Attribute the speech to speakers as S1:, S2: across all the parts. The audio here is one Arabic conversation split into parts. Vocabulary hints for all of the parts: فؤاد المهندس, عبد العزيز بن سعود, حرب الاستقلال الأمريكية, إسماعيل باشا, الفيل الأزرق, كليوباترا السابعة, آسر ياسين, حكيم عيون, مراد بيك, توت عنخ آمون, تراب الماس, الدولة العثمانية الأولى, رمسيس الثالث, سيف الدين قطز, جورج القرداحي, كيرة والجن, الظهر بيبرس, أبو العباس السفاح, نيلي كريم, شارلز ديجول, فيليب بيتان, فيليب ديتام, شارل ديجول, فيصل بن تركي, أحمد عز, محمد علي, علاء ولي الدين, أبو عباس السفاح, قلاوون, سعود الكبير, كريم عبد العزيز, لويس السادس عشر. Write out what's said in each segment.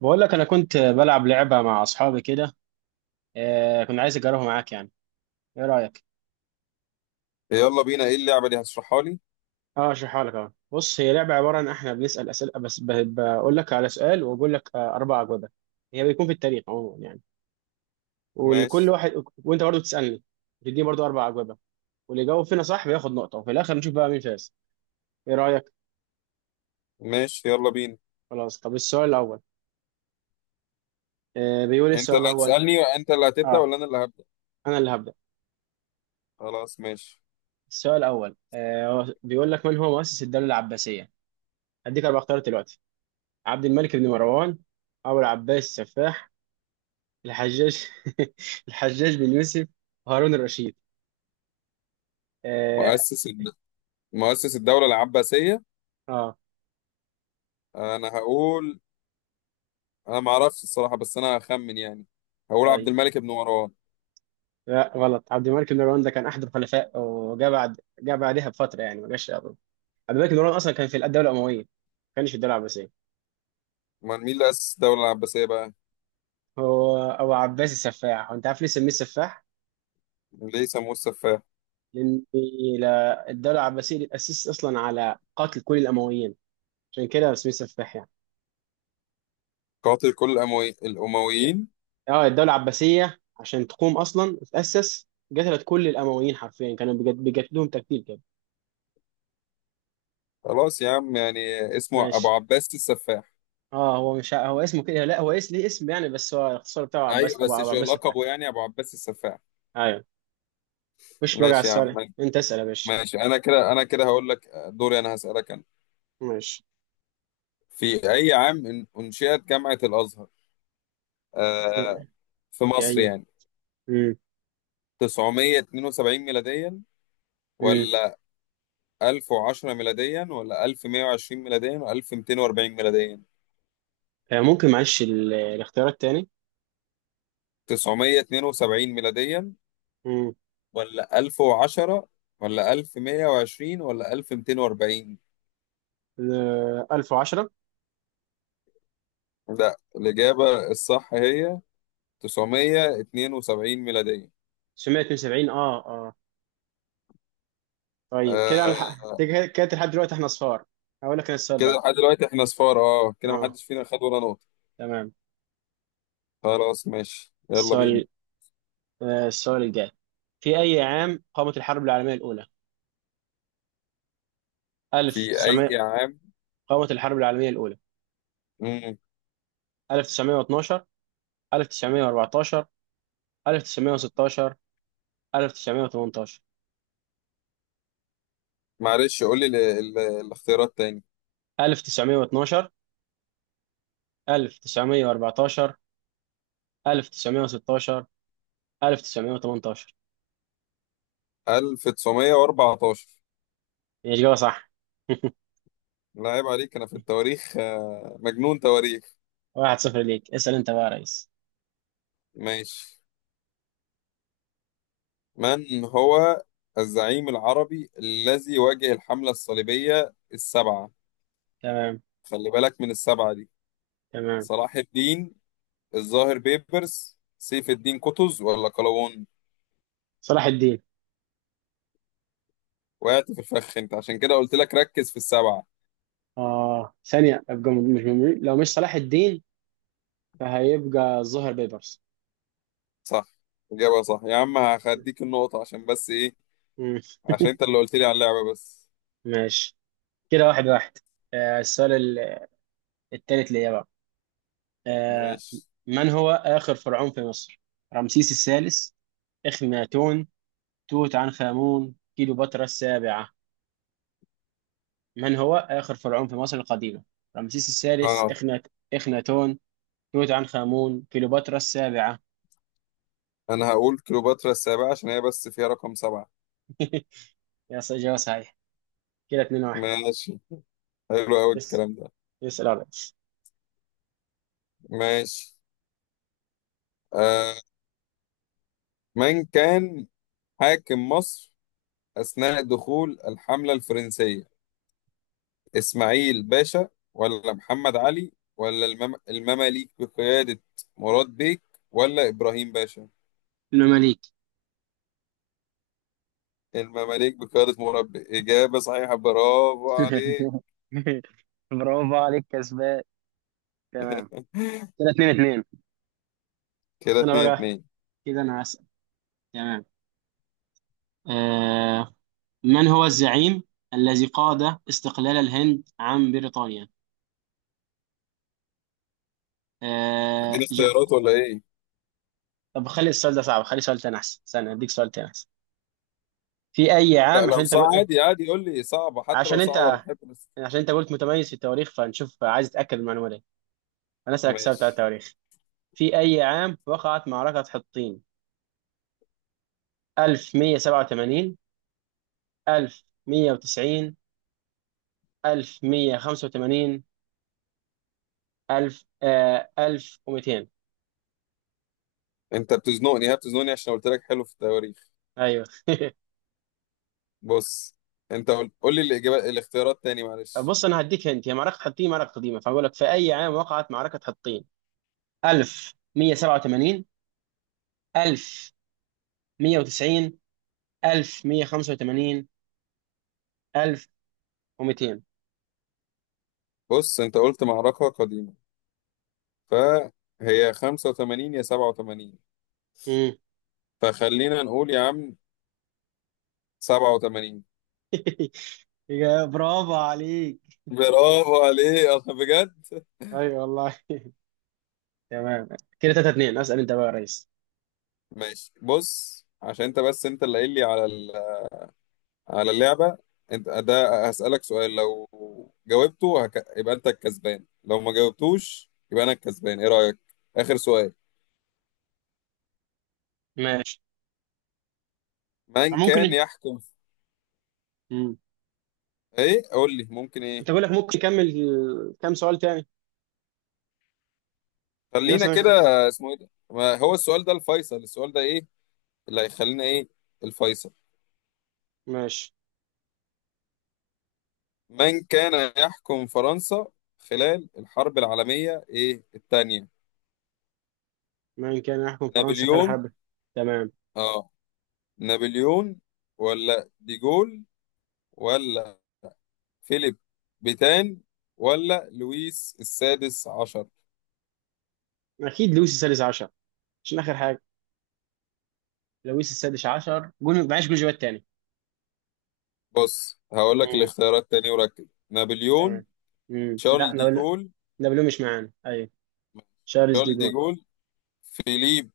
S1: بقول لك انا كنت بلعب لعبه مع اصحابي كده. كنت عايز اجربها معاك يعني. ايه رايك؟
S2: يلا بينا، ايه اللعبة دي؟ هتشرحها لي؟
S1: اه، اشرحها لك اهو. بص، هي لعبه عباره عن احنا بنسال اسئله، بس بقول لك على سؤال واقول لك اربع اجوبه. هي بيكون في التاريخ عموما يعني، ولكل
S2: ماشي.
S1: واحد، وانت برضه تسالني تديني برضه اربع اجوبه، واللي يجاوب فينا صح بياخد نقطه، وفي الاخر نشوف بقى مين فاز. ايه رايك؟
S2: ماشي، يلا بينا.
S1: خلاص، طب السؤال الاول. بيقول إيه
S2: انت
S1: السؤال
S2: اللي
S1: الاول؟
S2: هتسألني؟ انت اللي هتبدأ
S1: اه،
S2: ولا انا اللي هبدأ؟
S1: انا اللي هبدا.
S2: خلاص، ماشي.
S1: السؤال الاول، هو بيقول لك، من هو مؤسس الدوله العباسيه؟ هديك اربع اختيارات دلوقتي. عبد الملك بن مروان، أبو العباس السفاح، الحجاج، الحجاج بن يوسف، هارون الرشيد. آه.
S2: مؤسس الد... مؤسس الدولة العباسية.
S1: آه.
S2: انا هقول، انا ما اعرفش الصراحة، بس انا هخمن يعني. هقول عبد
S1: طيب.
S2: الملك بن مروان.
S1: لا، غلط. عبد الملك بن مروان ده كان أحد الخلفاء، وجاء بعد جاء بعدها بفترة، يعني ما جاش قبله. عبد الملك بن مروان أصلا كان في الدولة الأموية، ما كانش في الدولة العباسية.
S2: امال مين اللي أسس الدولة العباسية بقى؟
S1: هو أبو عباس السفاح. وأنت عارف ليه سميه السفاح؟
S2: ليه سموه السفاح؟
S1: لأن الدولة العباسية دي اتأسست أصلا على قتل كل الأمويين، عشان كده سميه السفاح يعني.
S2: قاتل كل الأمويين.
S1: اه، الدولة العباسية، عشان تقوم أصلا وتأسس، قتلت كل الأمويين حرفيا، كانوا بيقتلوهم تقتيل كده.
S2: خلاص يا عم يعني، اسمه أبو
S1: ماشي.
S2: عباس السفاح.
S1: اه، هو مش ع- هو اسمه كده. لا، هو اسم ليه، اسم يعني، بس هو الاختصار بتاعه
S2: أيوة،
S1: عباس، أبو
S2: بس
S1: أبو
S2: شو
S1: عباس الفهمي.
S2: لقبه يعني؟ أبو عباس السفاح.
S1: أيوه. مش بقى على
S2: ماشي يا عم.
S1: السؤال، أنت اسأل يا باشا.
S2: ماشي، انا كده هقول لك دوري. انا هسألك انا.
S1: ماشي.
S2: في اي عام انشئت جامعة الازهر، آه في مصر
S1: أيوه.
S2: يعني؟
S1: أمم،
S2: 972 ميلاديا،
S1: أمم.
S2: ولا 1010 ميلاديا، ولا 1120 ميلاديا، ولا 1240 ميلاديا؟
S1: ممكن معلش الاختيارات تاني.
S2: 972 ميلاديا،
S1: أمم.
S2: ولا 1010، ولا 1120، ولا 1240؟
S1: 1010.
S2: لا، الإجابة الصح هي 972 ميلاديا.
S1: 972. اه طيب.
S2: آه،
S1: كده كده لحد دلوقتي احنا صفار. هقول لك أنا السؤال
S2: كده
S1: بقى.
S2: لحد دلوقتي احنا صفار. اه كده
S1: اه.
S2: محدش فينا خد ولا نقطة.
S1: تمام.
S2: خلاص، ماشي، يلا بينا.
S1: السؤال السؤال الجاي. في أي عام قامت الحرب العالمية الأولى؟
S2: في أي
S1: 1900.
S2: عام؟
S1: قامت الحرب العالمية الأولى.
S2: مم.
S1: 1912، 1914، 1916، 1918.
S2: معلش، قول لي الاختيارات تاني.
S1: 1912، 1914، 1916، 1918.
S2: 1914.
S1: هي إجابة صح.
S2: لا عيب عليك، أنا في التواريخ مجنون تواريخ.
S1: واحد صفر ليك، اسأل أنت بقى يا ريس.
S2: ماشي. من هو الزعيم العربي الذي واجه الحملة الصليبية السبعة؟
S1: تمام.
S2: خلي بالك من السبعة دي.
S1: تمام.
S2: صلاح الدين، الظاهر بيبرس، سيف الدين قطز، ولا قلاوون؟
S1: صلاح الدين.
S2: وقعت في الفخ انت، عشان كده قلت لك ركز في السبعة.
S1: ثانية أبقى، لو مش صلاح الدين، فهيبقى الظهر بيبرس.
S2: صح، إجابة صح يا عم. هخديك النقطة عشان بس إيه؟
S1: مم.
S2: عشان أنت اللي قلت لي على اللعبة بس.
S1: ماشي. كده واحد واحد. السؤال التالت ليا بقى. آه،
S2: ماشي.
S1: من هو آخر فرعون في مصر؟ رمسيس الثالث، إخناتون، توت عنخ آمون، كليوباترا السابعة. من هو آخر فرعون في مصر القديمة؟ رمسيس الثالث،
S2: آه
S1: إخناتون، توت عنخ آمون، كليوباترا السابعة.
S2: أنا هقول كليوباترا السابعة، عشان هي بس فيها رقم سبعة.
S1: إجابة صحيحة. كده اتنين واحد.
S2: ماشي، حلو أوي
S1: اس
S2: الكلام ده.
S1: اسأل يا ريس.
S2: ماشي. آه من كان حاكم مصر أثناء دخول الحملة الفرنسية؟ إسماعيل باشا، ولا محمد علي، ولا المماليك بقيادة مراد بيك، ولا إبراهيم باشا؟
S1: إنما ليك.
S2: المماليك بقيادة مربي. إجابة صحيحة، برافو عليك.
S1: برافو عليك، كسبان. تمام. كده اتنين اتنين.
S2: كده
S1: أنا
S2: اتنين
S1: بقى،
S2: اتنين.
S1: كده أنا هسأل. تمام. آه، من هو الزعيم الذي قاد استقلال الهند عن بريطانيا؟ آه،
S2: هتديني
S1: ج...
S2: اختيارات ولا إيه؟
S1: طب خلي السؤال ده صعب، خلي سؤال تاني أحسن، استنى أديك سؤال تاني أحسن. في أي
S2: لا،
S1: عام عشان
S2: لو
S1: أنت
S2: صعب
S1: قل- آه،
S2: عادي عادي قول لي صعبة، حتى لو
S1: عشان
S2: صعبة أنا
S1: أنت
S2: بحب بس.
S1: عشان أنت قلت متميز في التواريخ، فنشوف، عايز أتأكد من المعلومة دي. أنا أسألك سؤال بتاع
S2: ماشي.
S1: التواريخ. في أي عام وقعت معركة حطين؟ 1187، 1190، 1185، 1000، 1200.
S2: أنت بتزنقني، ها بتزنقني عشان قلت لك حلو في التواريخ.
S1: أيوه.
S2: بص، أنت قول قول لي الإجابات، الاختيارات تاني، معلش.
S1: بص، انا هديك، هنت هي معركه حطين، معركه قديمه، فاقول لك في اي عام وقعت معركه حطين. 1187، 1190، 1185، 1200.
S2: بص أنت قلت معركة قديمة، فهي 85 يا 87.
S1: امم.
S2: فخلينا نقول يا عم 87.
S1: يا برافو عليك.
S2: برافو عليك. أنا بجد.
S1: اي والله. تمام. كده 3-2، اسال انت بقى يا ريس.
S2: ماشي. بص عشان انت بس، انت اللي قايل لي على على اللعبه. انت ده هسألك سؤال، لو جاوبته يبقى انت الكسبان، لو ما جاوبتوش يبقى انا الكسبان. ايه رأيك؟ اخر سؤال.
S1: ماشي.
S2: من كان
S1: ممكن.
S2: يحكم؟
S1: امم
S2: ايه؟ قول لي ممكن ايه؟
S1: انت، بقول لك ممكن نكمل كام سؤال تاني؟ يعني
S2: خلينا كده.
S1: مثلا.
S2: اسمه ايه ده؟ ما هو السؤال ده الفيصل، السؤال ده ايه اللي هيخلينا ايه، الفيصل.
S1: ماشي.
S2: من كان يحكم فرنسا خلال الحرب العالمية ايه التانية؟
S1: من كان يحكم فرنسا خلال
S2: نابليون.
S1: حرب؟ تمام.
S2: اه، نابليون، ولا ديجول، ولا فيليب بيتان، ولا لويس السادس عشر؟
S1: اكيد لويس السادس عشر. عشان اخر حاجه لويس السادس عشر، جون معاش جوجوات تاني.
S2: بص، هقول لك
S1: امم
S2: الاختيارات تاني وركز. نابليون،
S1: تمام. لا،
S2: شارل
S1: نابلو،
S2: ديجول
S1: نابلو مش معانا. ايوه. شارلز دي
S2: شارل
S1: جول.
S2: ديجول فيليب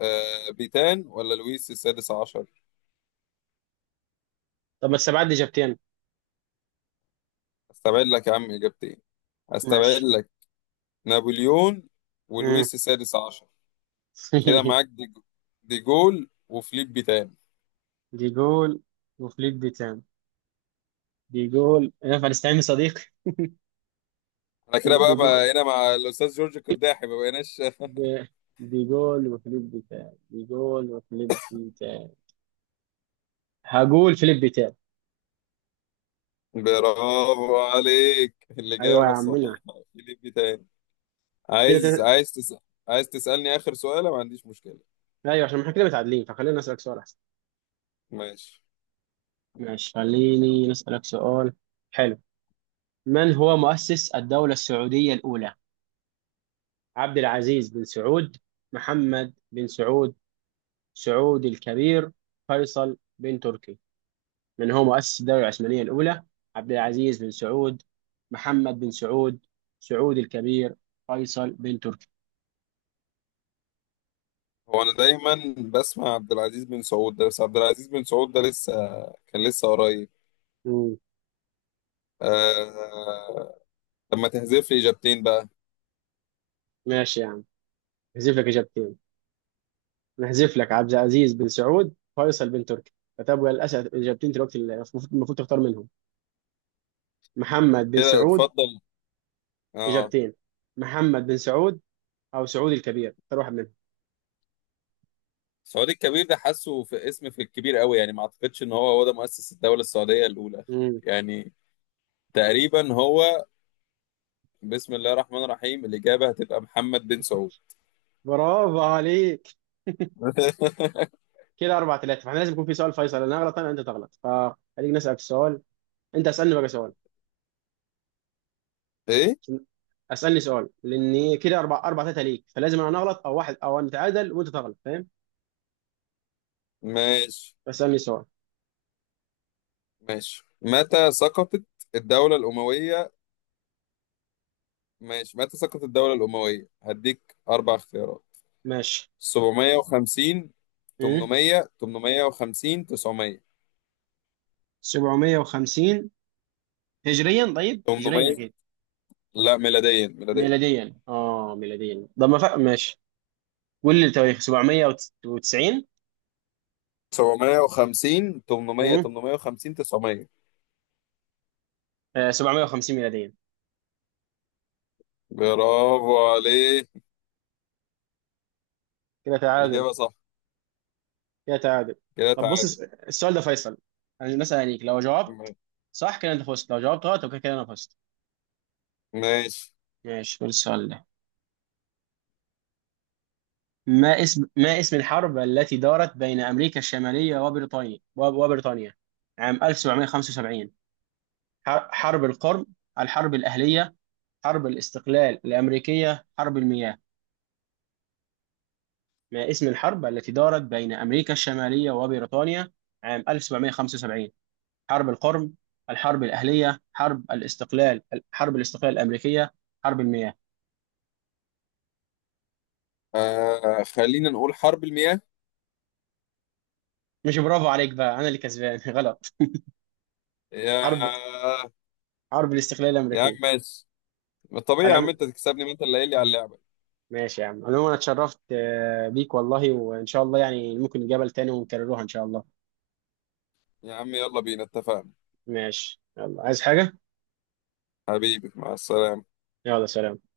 S2: بيتان، ولا لويس السادس عشر.
S1: طب ما السبعات دي جابتين.
S2: استبعد لك يا عم اجابتين، استبعد
S1: ماشي.
S2: لك. نابليون
S1: امم
S2: ولويس السادس عشر. كده معاك ديجول وفيليب بيتان.
S1: دي جول وفليك دي تام. دي جول، ينفع نستعين بصديق؟
S2: انا كده
S1: دي
S2: بقى،
S1: جول،
S2: بقى هنا مع الاستاذ جورج القرداحي، ما بقيناش.
S1: دي دي جول وفليب دي تام، دي جول وفليب دي تام. هقول فليب دي تام.
S2: برافو عليك،
S1: ايوه يا
S2: الإجابة
S1: عمنا.
S2: الصحيحة. في ليك تاني؟
S1: كده تت...
S2: عايز تسأل؟ عايز تسألني آخر سؤال؟ ما عنديش مشكلة.
S1: ايوه، عشان احنا كده متعادلين، فخلينا نسألك سؤال احسن.
S2: ماشي.
S1: ماشي. خليني نسألك سؤال. حلو. من هو مؤسس الدولة السعودية الأولى؟ عبد العزيز بن سعود، محمد بن سعود، سعود الكبير، فيصل بن تركي. من هو مؤسس الدولة العثمانية الأولى؟ عبد العزيز بن سعود، محمد بن سعود، سعود الكبير، فيصل بن تركي.
S2: هو أنا دايما بسمع عبد العزيز بن سعود ده، بس عبد العزيز بن سعود ده كان لسه قريب.
S1: مم.
S2: آه... لما تحذف لي إجابتين بقى.
S1: ماشي يا عم، نحذف لك إجابتين، نحذف لك عبد العزيز بن سعود، فيصل بن تركي. فتبقى للأسف إجابتين دلوقتي، اللي المفروض تختار منهم. محمد بن
S2: كده
S1: سعود.
S2: اتفضل. اه.
S1: إجابتين، محمد بن سعود او سعودي الكبير، اختار واحد منهم.
S2: سعود الكبير ده، حاسه في اسم، في الكبير قوي يعني، ما اعتقدش ان هو هو ده مؤسس الدولة السعودية الأولى.
S1: امم
S2: يعني تقريبا هو. بسم الله الرحمن الرحيم، الإجابة هتبقى محمد بن سعود.
S1: برافو عليك. كده 4-3، فاحنا لازم يكون في سؤال فيصل، انا اغلط، انت تغلط، فخليك نسالك سؤال. انت اسالني بقى سؤال.
S2: ايه؟
S1: عشان- اسالني سؤال، لان كده 4 4 3 ليك، فلازم انا اغلط او واحد، او انا اتعادل وانت تغلط، فاهم؟
S2: ماشي.
S1: فاسالني سؤال.
S2: ماشي، متى سقطت الدولة الأموية؟ ماشي، متى سقطت الدولة الأموية؟ هديك أربع اختيارات.
S1: ماشي.
S2: 750،
S1: امم
S2: 800، 850، 900؟
S1: 750 هجريا؟ طيب، هجريا
S2: 800.
S1: اكيد.
S2: لا، ميلاديا ميلاديا.
S1: ميلاديا؟ اه، ميلاديا، طب ما فرق، ماشي، قول لي التواريخ. 790.
S2: 750، 800،
S1: امم
S2: 850، 900.
S1: 750 ميلاديا.
S2: برافو عليك،
S1: كده تعادل.
S2: إجابة صح.
S1: كده تعادل.
S2: كده
S1: طب بص،
S2: تعادل.
S1: السؤال ده فيصل، يعني مثلا، يعني لو جاوبت
S2: م-
S1: صح كده انت فزت، لو جاوبت غلط يبقى كده انا فزت.
S2: ماشي.
S1: ماشي. قول السؤال ده. ما اسم الحرب التي دارت بين امريكا الشماليه وبريطانيا وبريطانيا عام 1775؟ حرب القرم، الحرب الاهليه، حرب الاستقلال الامريكيه، حرب المياه. ما اسم الحرب التي دارت بين امريكا الشماليه وبريطانيا عام 1775؟ حرب القرم، الحرب الأهلية، حرب الاستقلال الأمريكية، حرب المياه.
S2: خلينا نقول حرب المياه.
S1: مش برافو عليك بقى، أنا اللي كسبان. غلط. حرب
S2: يا
S1: حرب الاستقلال
S2: يا عم
S1: الأمريكية.
S2: ماشي. ما طبيعي يا عم
S1: العم...
S2: انت تكسبني، ما انت اللي قايل لي على اللعبه.
S1: ماشي يا عم، عموما أنا اتشرفت بيك والله، وإن شاء الله يعني ممكن نتقابل تاني ونكرروها إن شاء الله.
S2: يا عم، يلا بينا، اتفقنا.
S1: ماشي يلا، عايز حاجة؟
S2: حبيبي، مع السلامه.
S1: يلا سلام.